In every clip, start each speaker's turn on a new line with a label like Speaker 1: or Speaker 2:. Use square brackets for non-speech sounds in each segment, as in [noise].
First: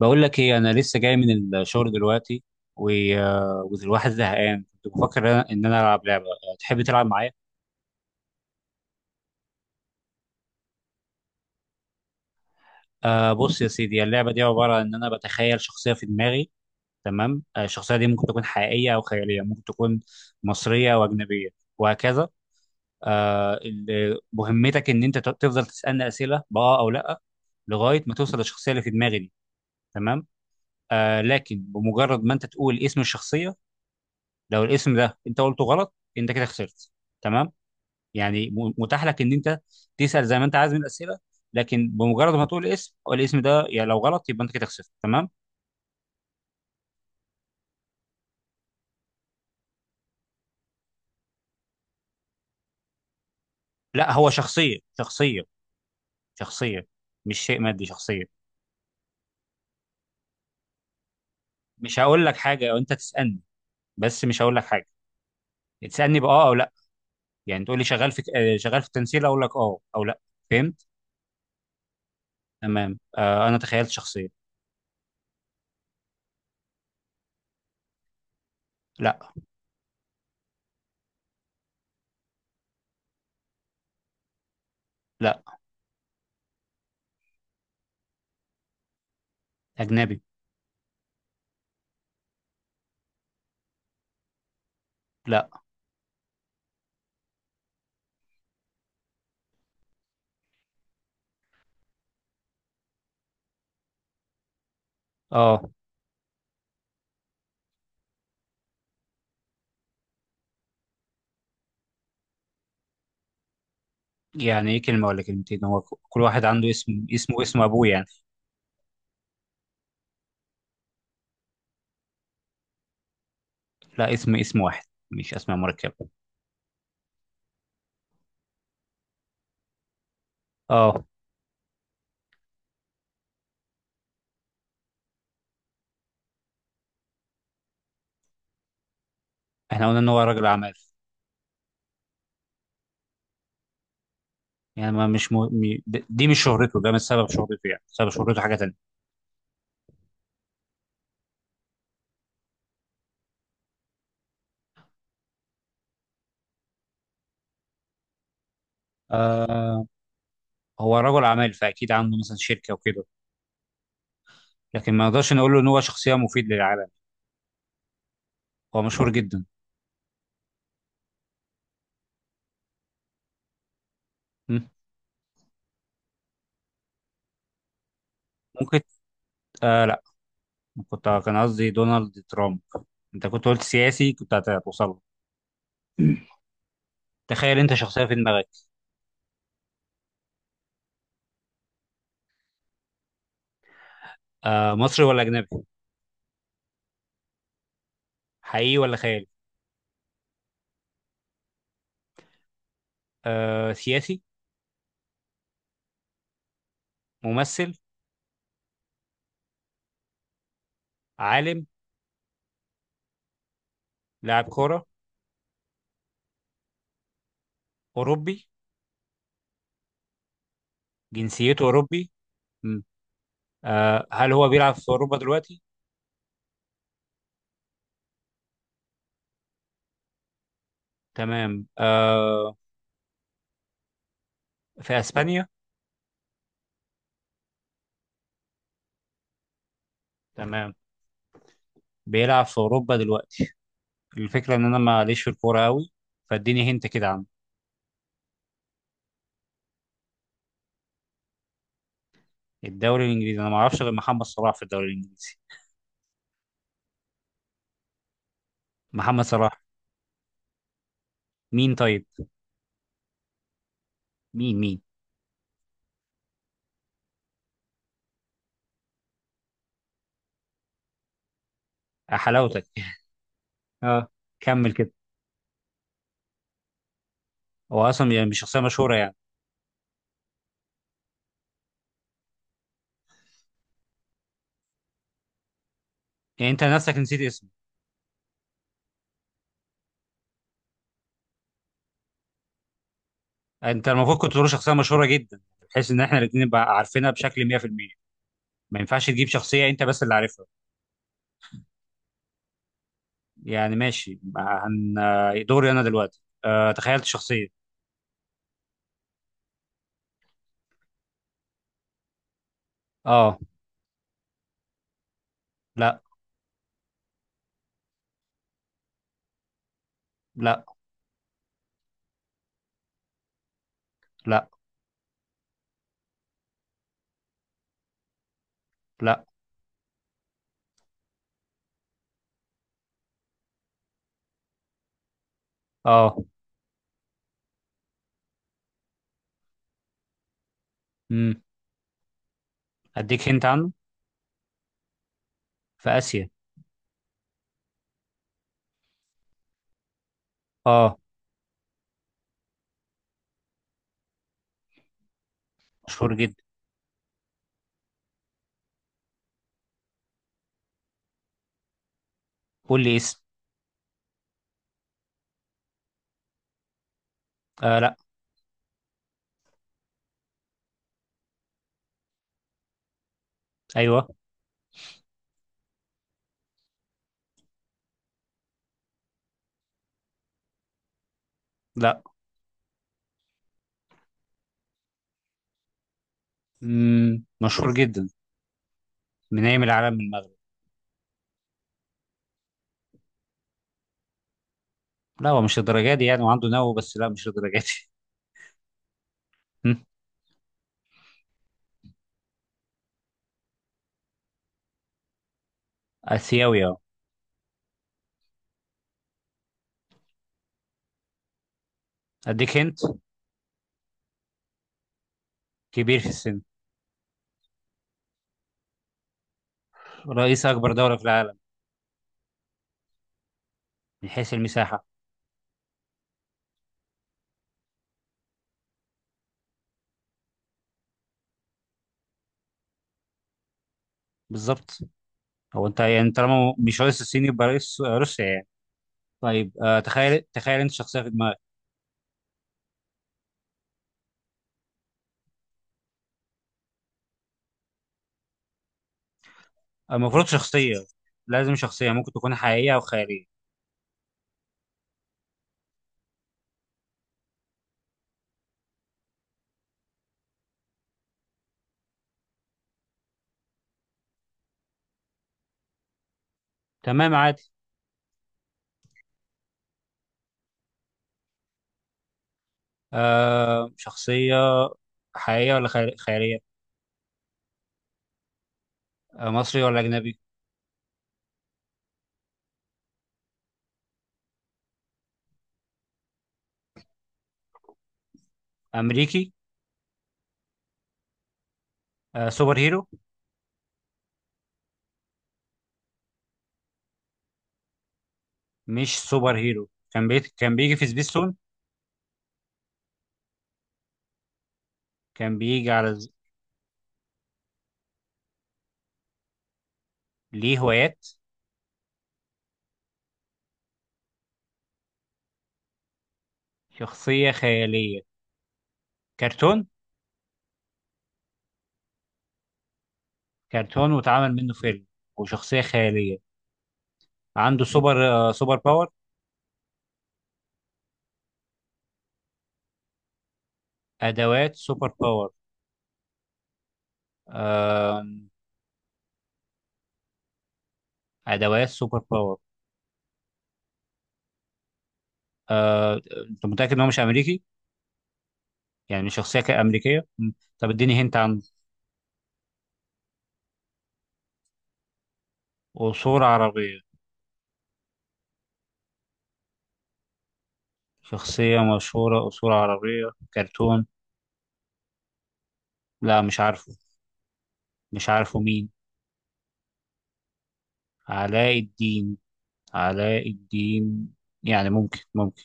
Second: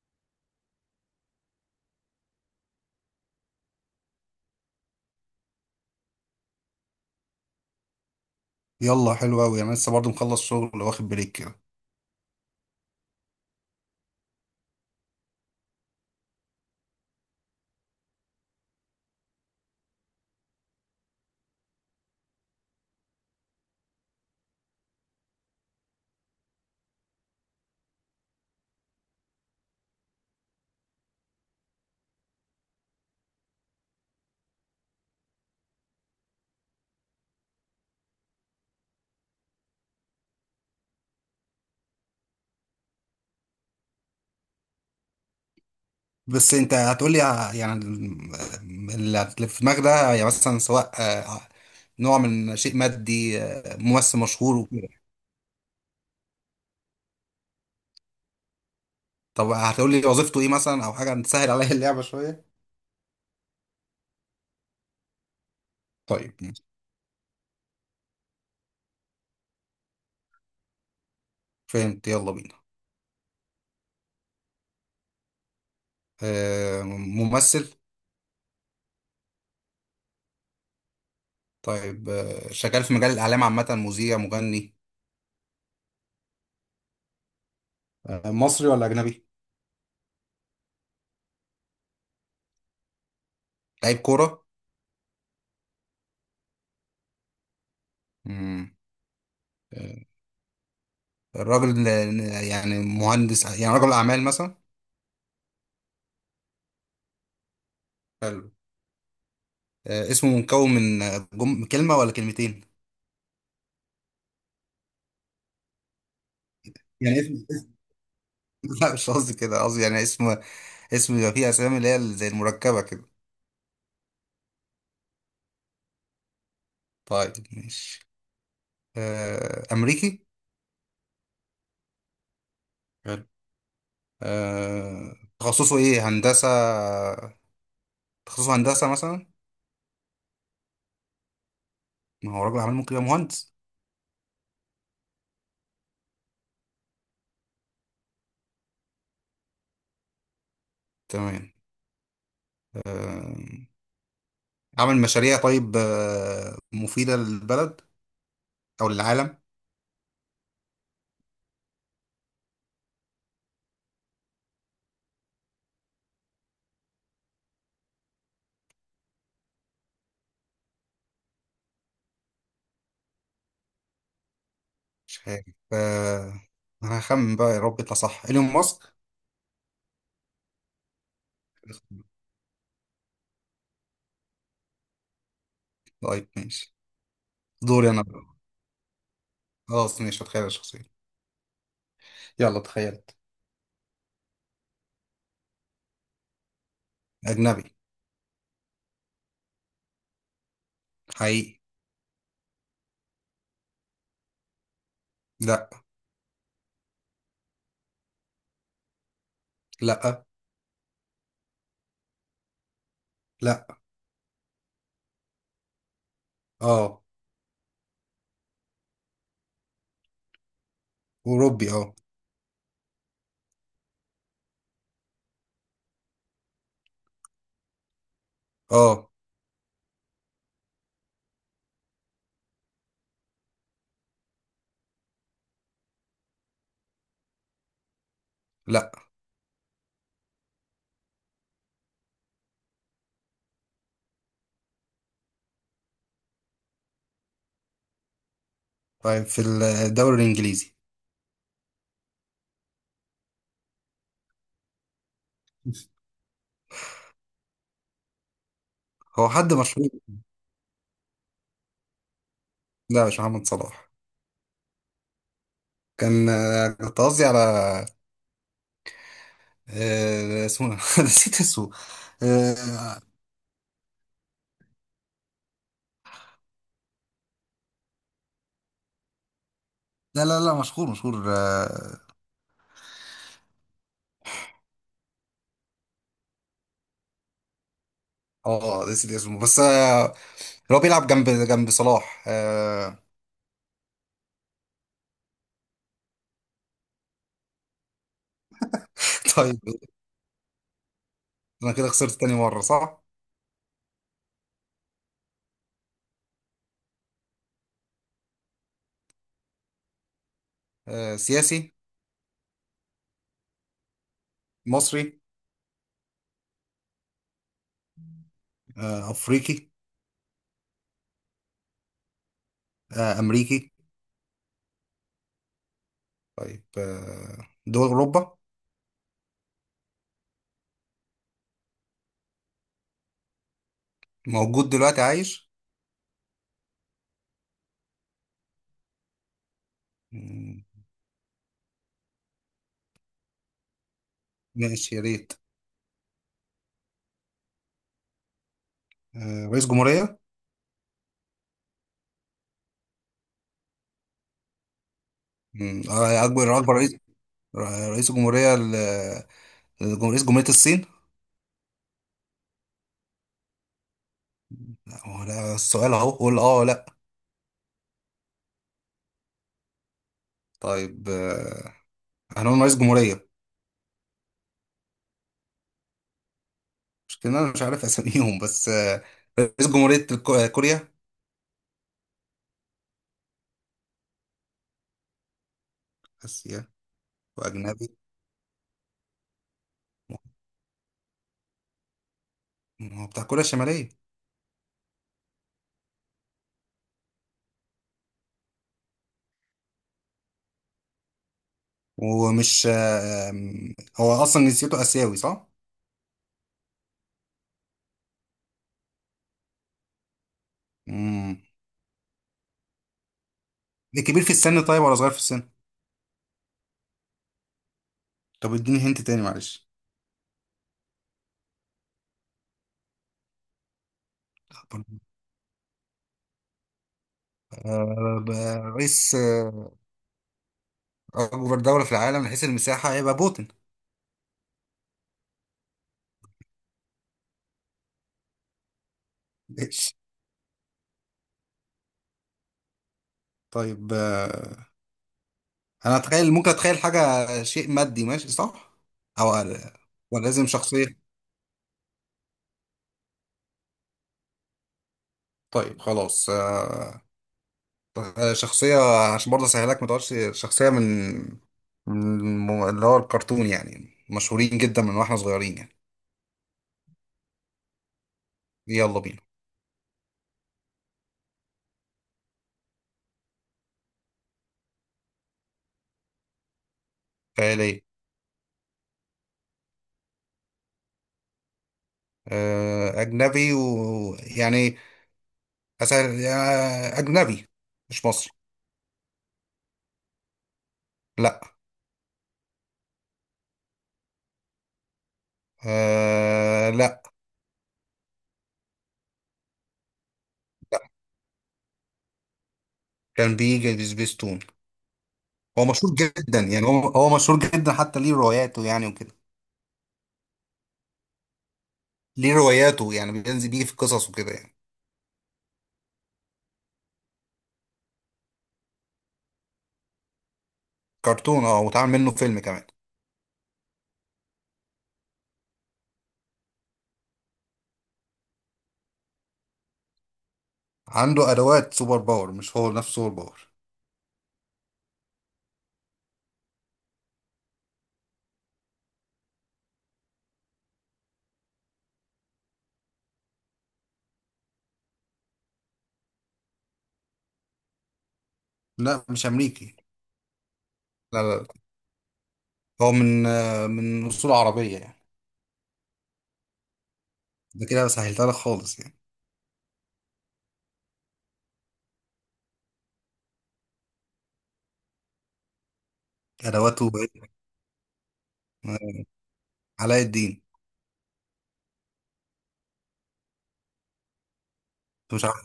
Speaker 1: بقول لك ايه؟ انا لسه جاي من الشغل دلوقتي. و... آه، والواحد زهقان. كنت بفكر ان انا إن انا العب لعبه. تحب تلعب معايا؟
Speaker 2: يلا حلو قوي، انا لسه برضو مخلص شغل واخد بريك كده.
Speaker 1: بص يا سيدي، اللعبه دي عباره عن ان انا بتخيل شخصيه في دماغي، تمام؟ الشخصيه دي ممكن تكون حقيقيه او خياليه، ممكن تكون مصريه او اجنبيه، وهكذا. مهمتك ان انت تفضل تسالني اسئله باه او لا، لغايه ما توصل للشخصيه اللي في دماغي دي، تمام؟ لكن بمجرد ما انت تقول اسم الشخصيه، لو الاسم ده انت قلته غلط انت كده خسرت، تمام؟ يعني متاح لك ان انت تسال زي ما انت عايز من الاسئله، لكن بمجرد ما تقول الاسم ده، يعني لو غلط يبقى انت كده خسرت، تمام.
Speaker 2: بس انت هتقولي اللي في دماغك ده، يعني مثلا سواء نوع من شيء مادي،
Speaker 1: لا،
Speaker 2: ممثل
Speaker 1: هو
Speaker 2: مشهور
Speaker 1: شخصيه،
Speaker 2: وكده.
Speaker 1: شخصيه، شخصيه، مش شيء مادي، شخصيه.
Speaker 2: طب هتقولي وظيفته ايه مثلا، او حاجه تسهل عليا
Speaker 1: مش
Speaker 2: اللعبه
Speaker 1: هقول لك
Speaker 2: شويه.
Speaker 1: حاجه، او انت تسالني، بس مش هقول لك حاجه. تسالني
Speaker 2: طيب
Speaker 1: باه او
Speaker 2: ماشي.
Speaker 1: لا. يعني تقول لي شغال في التمثيل، اقول لك اه او لا. فهمت؟
Speaker 2: فهمت، يلا بينا.
Speaker 1: تمام، انا تخيلت شخصيه.
Speaker 2: ممثل.
Speaker 1: لا.
Speaker 2: طيب، شغال في مجال الاعلام عامه، مذيع مغني.
Speaker 1: لا،
Speaker 2: مصري ولا اجنبي؟
Speaker 1: اجنبي.
Speaker 2: لعيب كوره.
Speaker 1: لا.
Speaker 2: مم. آه، الراجل يعني مهندس، يعني رجل اعمال مثلا.
Speaker 1: اه.
Speaker 2: حلو. اسمه مكون من كلمة ولا كلمتين؟
Speaker 1: يعني ايه كلمه ولا كلمتين؟ هو كل واحد عنده اسم،
Speaker 2: يعني
Speaker 1: اسمه
Speaker 2: اسم.
Speaker 1: اسم ابوه يعني.
Speaker 2: [laughs] لا، مش قصدي كده، قصدي يعني اسم. اسم يبقى فيه أسامي اللي هي زي المركبة كده.
Speaker 1: لا، اسم واحد، مش اسماء مركبه.
Speaker 2: طيب ماشي. أمريكي.
Speaker 1: اه.
Speaker 2: حلو. تخصصه إيه، هندسة؟ تخصصه هندسة مثلا.
Speaker 1: احنا قلنا ان هو راجل اعمال.
Speaker 2: ما هو راجل عمل ممكن يبقى مهندس.
Speaker 1: يعني ما مش م... م... د- دي مش شهرته، ده مش سبب شهرته، يعني سبب شهرته حاجه تانية.
Speaker 2: تمام. آه، عمل مشاريع طيب، مفيدة للبلد أو للعالم.
Speaker 1: آه هو رجل اعمال فاكيد عنده مثلا شركه وكده، لكن ما نقدرش نقول له ان هو شخصيه مفيد للعالم. هو مشهور جدا. م?
Speaker 2: مش عارف. آه، أنا هخمن بقى، يا رب يطلع صح، إيلون
Speaker 1: ممكن.
Speaker 2: ماسك.
Speaker 1: لا. كنت آه، كان قصدي دونالد ترامب. انت كنت قلت سياسي كنت هتوصل له.
Speaker 2: طيب ماشي.
Speaker 1: تخيل انت
Speaker 2: دوري أنا.
Speaker 1: شخصيه في دماغك.
Speaker 2: خلاص ماشي هتخيل الشخصية. يلا تخيلت.
Speaker 1: مصري ولا اجنبي؟
Speaker 2: أجنبي.
Speaker 1: حقيقي ولا خيالي؟
Speaker 2: حقيقي.
Speaker 1: سياسي؟
Speaker 2: لأ.
Speaker 1: ممثل؟
Speaker 2: لأ.
Speaker 1: عالم؟
Speaker 2: لأ.
Speaker 1: لاعب كوره؟
Speaker 2: اه.
Speaker 1: اوروبي؟ جنسيته
Speaker 2: أوروبي، اه.
Speaker 1: اوروبي. هل هو بيلعب في أوروبا دلوقتي؟
Speaker 2: اه.
Speaker 1: تمام. في أسبانيا؟
Speaker 2: لأ.
Speaker 1: تمام. بيلعب في أوروبا دلوقتي. الفكرة إن أنا ماليش في الكورة أوي، فاديني هنت كده عنه.
Speaker 2: طيب، في الدوري الإنجليزي.
Speaker 1: الدوري الإنجليزي؟ أنا معرفش غير محمد صلاح في الدوري الإنجليزي. محمد
Speaker 2: هو حد
Speaker 1: صلاح.
Speaker 2: مشهور.
Speaker 1: مين طيب؟
Speaker 2: لا، مش محمد صلاح.
Speaker 1: مين مين؟
Speaker 2: كان آه، كنت قصدي على، اسمه إيه؟ [laughs] نسيت اسمه.
Speaker 1: حلاوتك
Speaker 2: آه،
Speaker 1: [laughs] اه، كمل كده. هو أصلا يعني مش شخصية مشهورة يعني.
Speaker 2: لا لا لا، مشهور مشهور، اه.
Speaker 1: يعني أنت نفسك نسيت اسمه.
Speaker 2: نسيت اسمه، بس اللي هو بيلعب جنب جنب صلاح.
Speaker 1: أنت المفروض كنت تقول شخصية مشهورة جدا، بحيث إن إحنا الاتنين نبقى عارفينها بشكل 100%. ما ينفعش تجيب
Speaker 2: [laughs] طيب.
Speaker 1: شخصية أنت بس اللي عارفها.
Speaker 2: أنا كده خسرت تاني مرة، صح؟
Speaker 1: يعني ماشي. هن آه، دوري انا دلوقتي، تخيلت شخصية.
Speaker 2: سياسي.
Speaker 1: اه.
Speaker 2: مصري.
Speaker 1: لا.
Speaker 2: أفريقي.
Speaker 1: لا.
Speaker 2: أمريكي.
Speaker 1: لا.
Speaker 2: طيب، دول أوروبا.
Speaker 1: لا.
Speaker 2: موجود دلوقتي عايش.
Speaker 1: اه.
Speaker 2: مم،
Speaker 1: امم اديك هنت عنه.
Speaker 2: ماشي يا ريت.
Speaker 1: في اسيا.
Speaker 2: رئيس جمهورية.
Speaker 1: اه. مشهور جدا.
Speaker 2: أكبر رئيس. رئيس جمهورية رئيس جمهورية الصين.
Speaker 1: قول لي اسم.
Speaker 2: لا، هو ده السؤال أهو، قول أه ولا لأ.
Speaker 1: لا.
Speaker 2: طيب، هنقول رئيس جمهورية.
Speaker 1: ايوه.
Speaker 2: مش كده، أنا مش عارف أساميهم بس رئيس جمهورية كوريا.
Speaker 1: لا.
Speaker 2: آسيا.
Speaker 1: مشهور
Speaker 2: وأجنبي.
Speaker 1: جدا من ايام العالم من المغرب.
Speaker 2: هو بتاع كوريا الشمالية.
Speaker 1: لا، هو مش الدرجة دي يعني وعنده نو، بس لا مش الدرجة دي. هم؟
Speaker 2: ومش، هو أصلا جنسيته آسيوي، صح؟
Speaker 1: اسيوي، اه.
Speaker 2: مم.
Speaker 1: اديك هنت.
Speaker 2: ده كبير في السن طيب، ولا صغير في السن؟
Speaker 1: كبير في السن.
Speaker 2: طب اديني هنت تاني معلش.
Speaker 1: رئيس اكبر دولة في العالم من حيث المساحة.
Speaker 2: طب، آه، ب- رئيس أكبر دولة في العالم من حيث المساحة هيبقى بوتين.
Speaker 1: بالظبط. هو انت يعني طالما مش رئيس الصين يبقى رئيس روسيا يعني. طيب،
Speaker 2: ماشي.
Speaker 1: تخيل انت شخصيه في دماغك.
Speaker 2: طيب، أنا أتخيل، ممكن أتخيل حاجة شيء مادي ماشي صح؟ أو آه، ولا
Speaker 1: المفروض
Speaker 2: لازم
Speaker 1: شخصيه.
Speaker 2: شخصية؟
Speaker 1: لازم شخصيه، ممكن تكون حقيقيه او خياليه.
Speaker 2: طيب خلاص، شخصية. عشان برضه أسهلك ما تقولش شخصية من اللي هو الكرتون، يعني مشهورين جدا من واحنا صغيرين يعني.
Speaker 1: تمام، عادي.
Speaker 2: يلا بينا.
Speaker 1: شخصيه حقيقيه ولا خياليه؟
Speaker 2: خيال ايه.
Speaker 1: مصري ولا اجنبي؟
Speaker 2: أجنبي، ويعني أسأل، يا أجنبي مش مصري.
Speaker 1: امريكي؟
Speaker 2: لا.
Speaker 1: سوبر هيرو؟
Speaker 2: آه، لا.
Speaker 1: مش سوبر هيرو. كان بيجي
Speaker 2: لا،
Speaker 1: في سبيستون.
Speaker 2: كان بيجي في سبيستون.
Speaker 1: كان
Speaker 2: هو
Speaker 1: بيجي على
Speaker 2: مشهور
Speaker 1: ز-
Speaker 2: جدا، يعني هو مشهور جدا، حتى ليه رواياته يعني وكده.
Speaker 1: ليه هوايات؟
Speaker 2: ليه رواياته، يعني بينزل بيه في قصص وكده يعني.
Speaker 1: شخصيه خياليه، كرتون.
Speaker 2: كرتون، اه، واتعمل منه فيلم كمان.
Speaker 1: كرتون واتعمل منه فيلم، وشخصيه خياليه. عنده سوبر باور.
Speaker 2: عنده أدوات سوبر باور، مش هو نفسه سوبر باور.
Speaker 1: ادوات سوبر باور، آه ادوات سوبر باور. آه، انت متاكد ان هو مش امريكي؟
Speaker 2: لا،
Speaker 1: يعني
Speaker 2: مش
Speaker 1: شخصيه
Speaker 2: أمريكي.
Speaker 1: امريكيه. طب اديني هنت
Speaker 2: لا لا
Speaker 1: عنه.
Speaker 2: لا. هو من أصول عربية يعني.
Speaker 1: قصور عربيه.
Speaker 2: ده كده سهلتها لك خالص يعني.
Speaker 1: شخصيه مشهوره، قصور عربيه، كرتون. لا، مش عارفه.
Speaker 2: أدواته بقت-
Speaker 1: مش عارفه مين.
Speaker 2: آه، علاء الدين.
Speaker 1: علاء الدين. علاء الدين. يعني ممكن،
Speaker 2: انت مش
Speaker 1: ممكن.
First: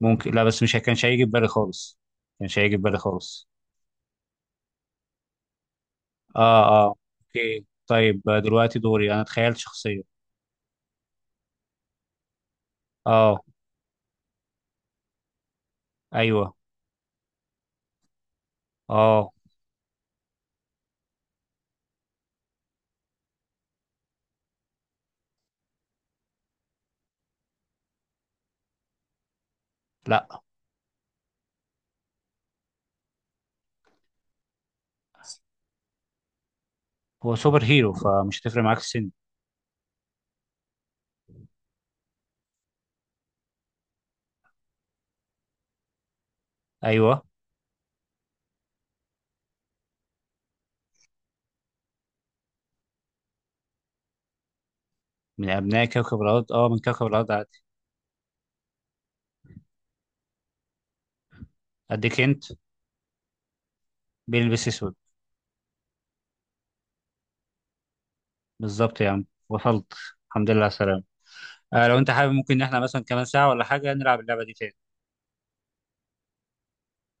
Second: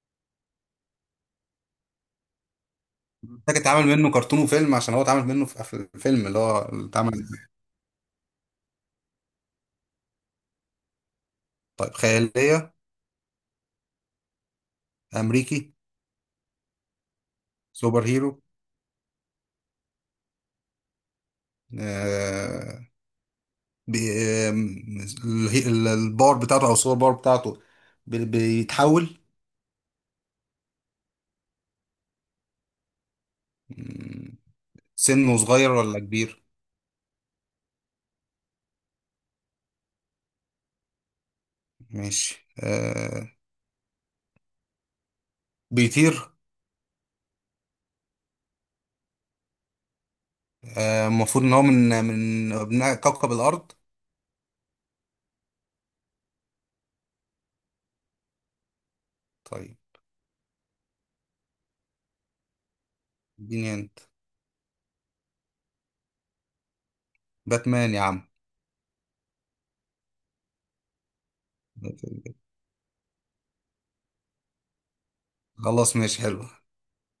Speaker 1: ممكن، لا، بس مش كانش هيجي في بالي خالص. كانش هيجي في بالي خالص.
Speaker 2: محتاج اتعمل منه كرتون وفيلم، عشان هو اتعمل منه في الفيلم اللي هو
Speaker 1: اه،
Speaker 2: اللي
Speaker 1: اه.
Speaker 2: اتعمل.
Speaker 1: اوكي. طيب، دلوقتي دوري انا تخيلت شخصيه.
Speaker 2: طيب خيالية.
Speaker 1: اه.
Speaker 2: أمريكي.
Speaker 1: ايوه.
Speaker 2: سوبر هيرو.
Speaker 1: اه.
Speaker 2: آه. بي- آم، الباور بتاعته أو السوبر باور بتاعته. بيتحول.
Speaker 1: لا،
Speaker 2: مم، سنه صغير ولا كبير؟
Speaker 1: هو سوبر هيرو فمش هتفرق معاك السن.
Speaker 2: ماشي، آه. بيطير.
Speaker 1: ايوه.
Speaker 2: المفروض إن هو من أبناء كوكب الأرض.
Speaker 1: من أبناء كوكب الأرض. أه، من كوكب الأرض عادي.
Speaker 2: طيب
Speaker 1: أديك أنت.
Speaker 2: اديني أنت.
Speaker 1: بيلبس أسود.
Speaker 2: باتمان يا عم.
Speaker 1: بالظبط يا عم، وصلت. الحمد لله على السلامة. لو أنت حابب ممكن إن إحنا مثلا كمان ساعة ولا حاجة نلعب اللعبة دي تاني.
Speaker 2: خلاص ماشي حلو.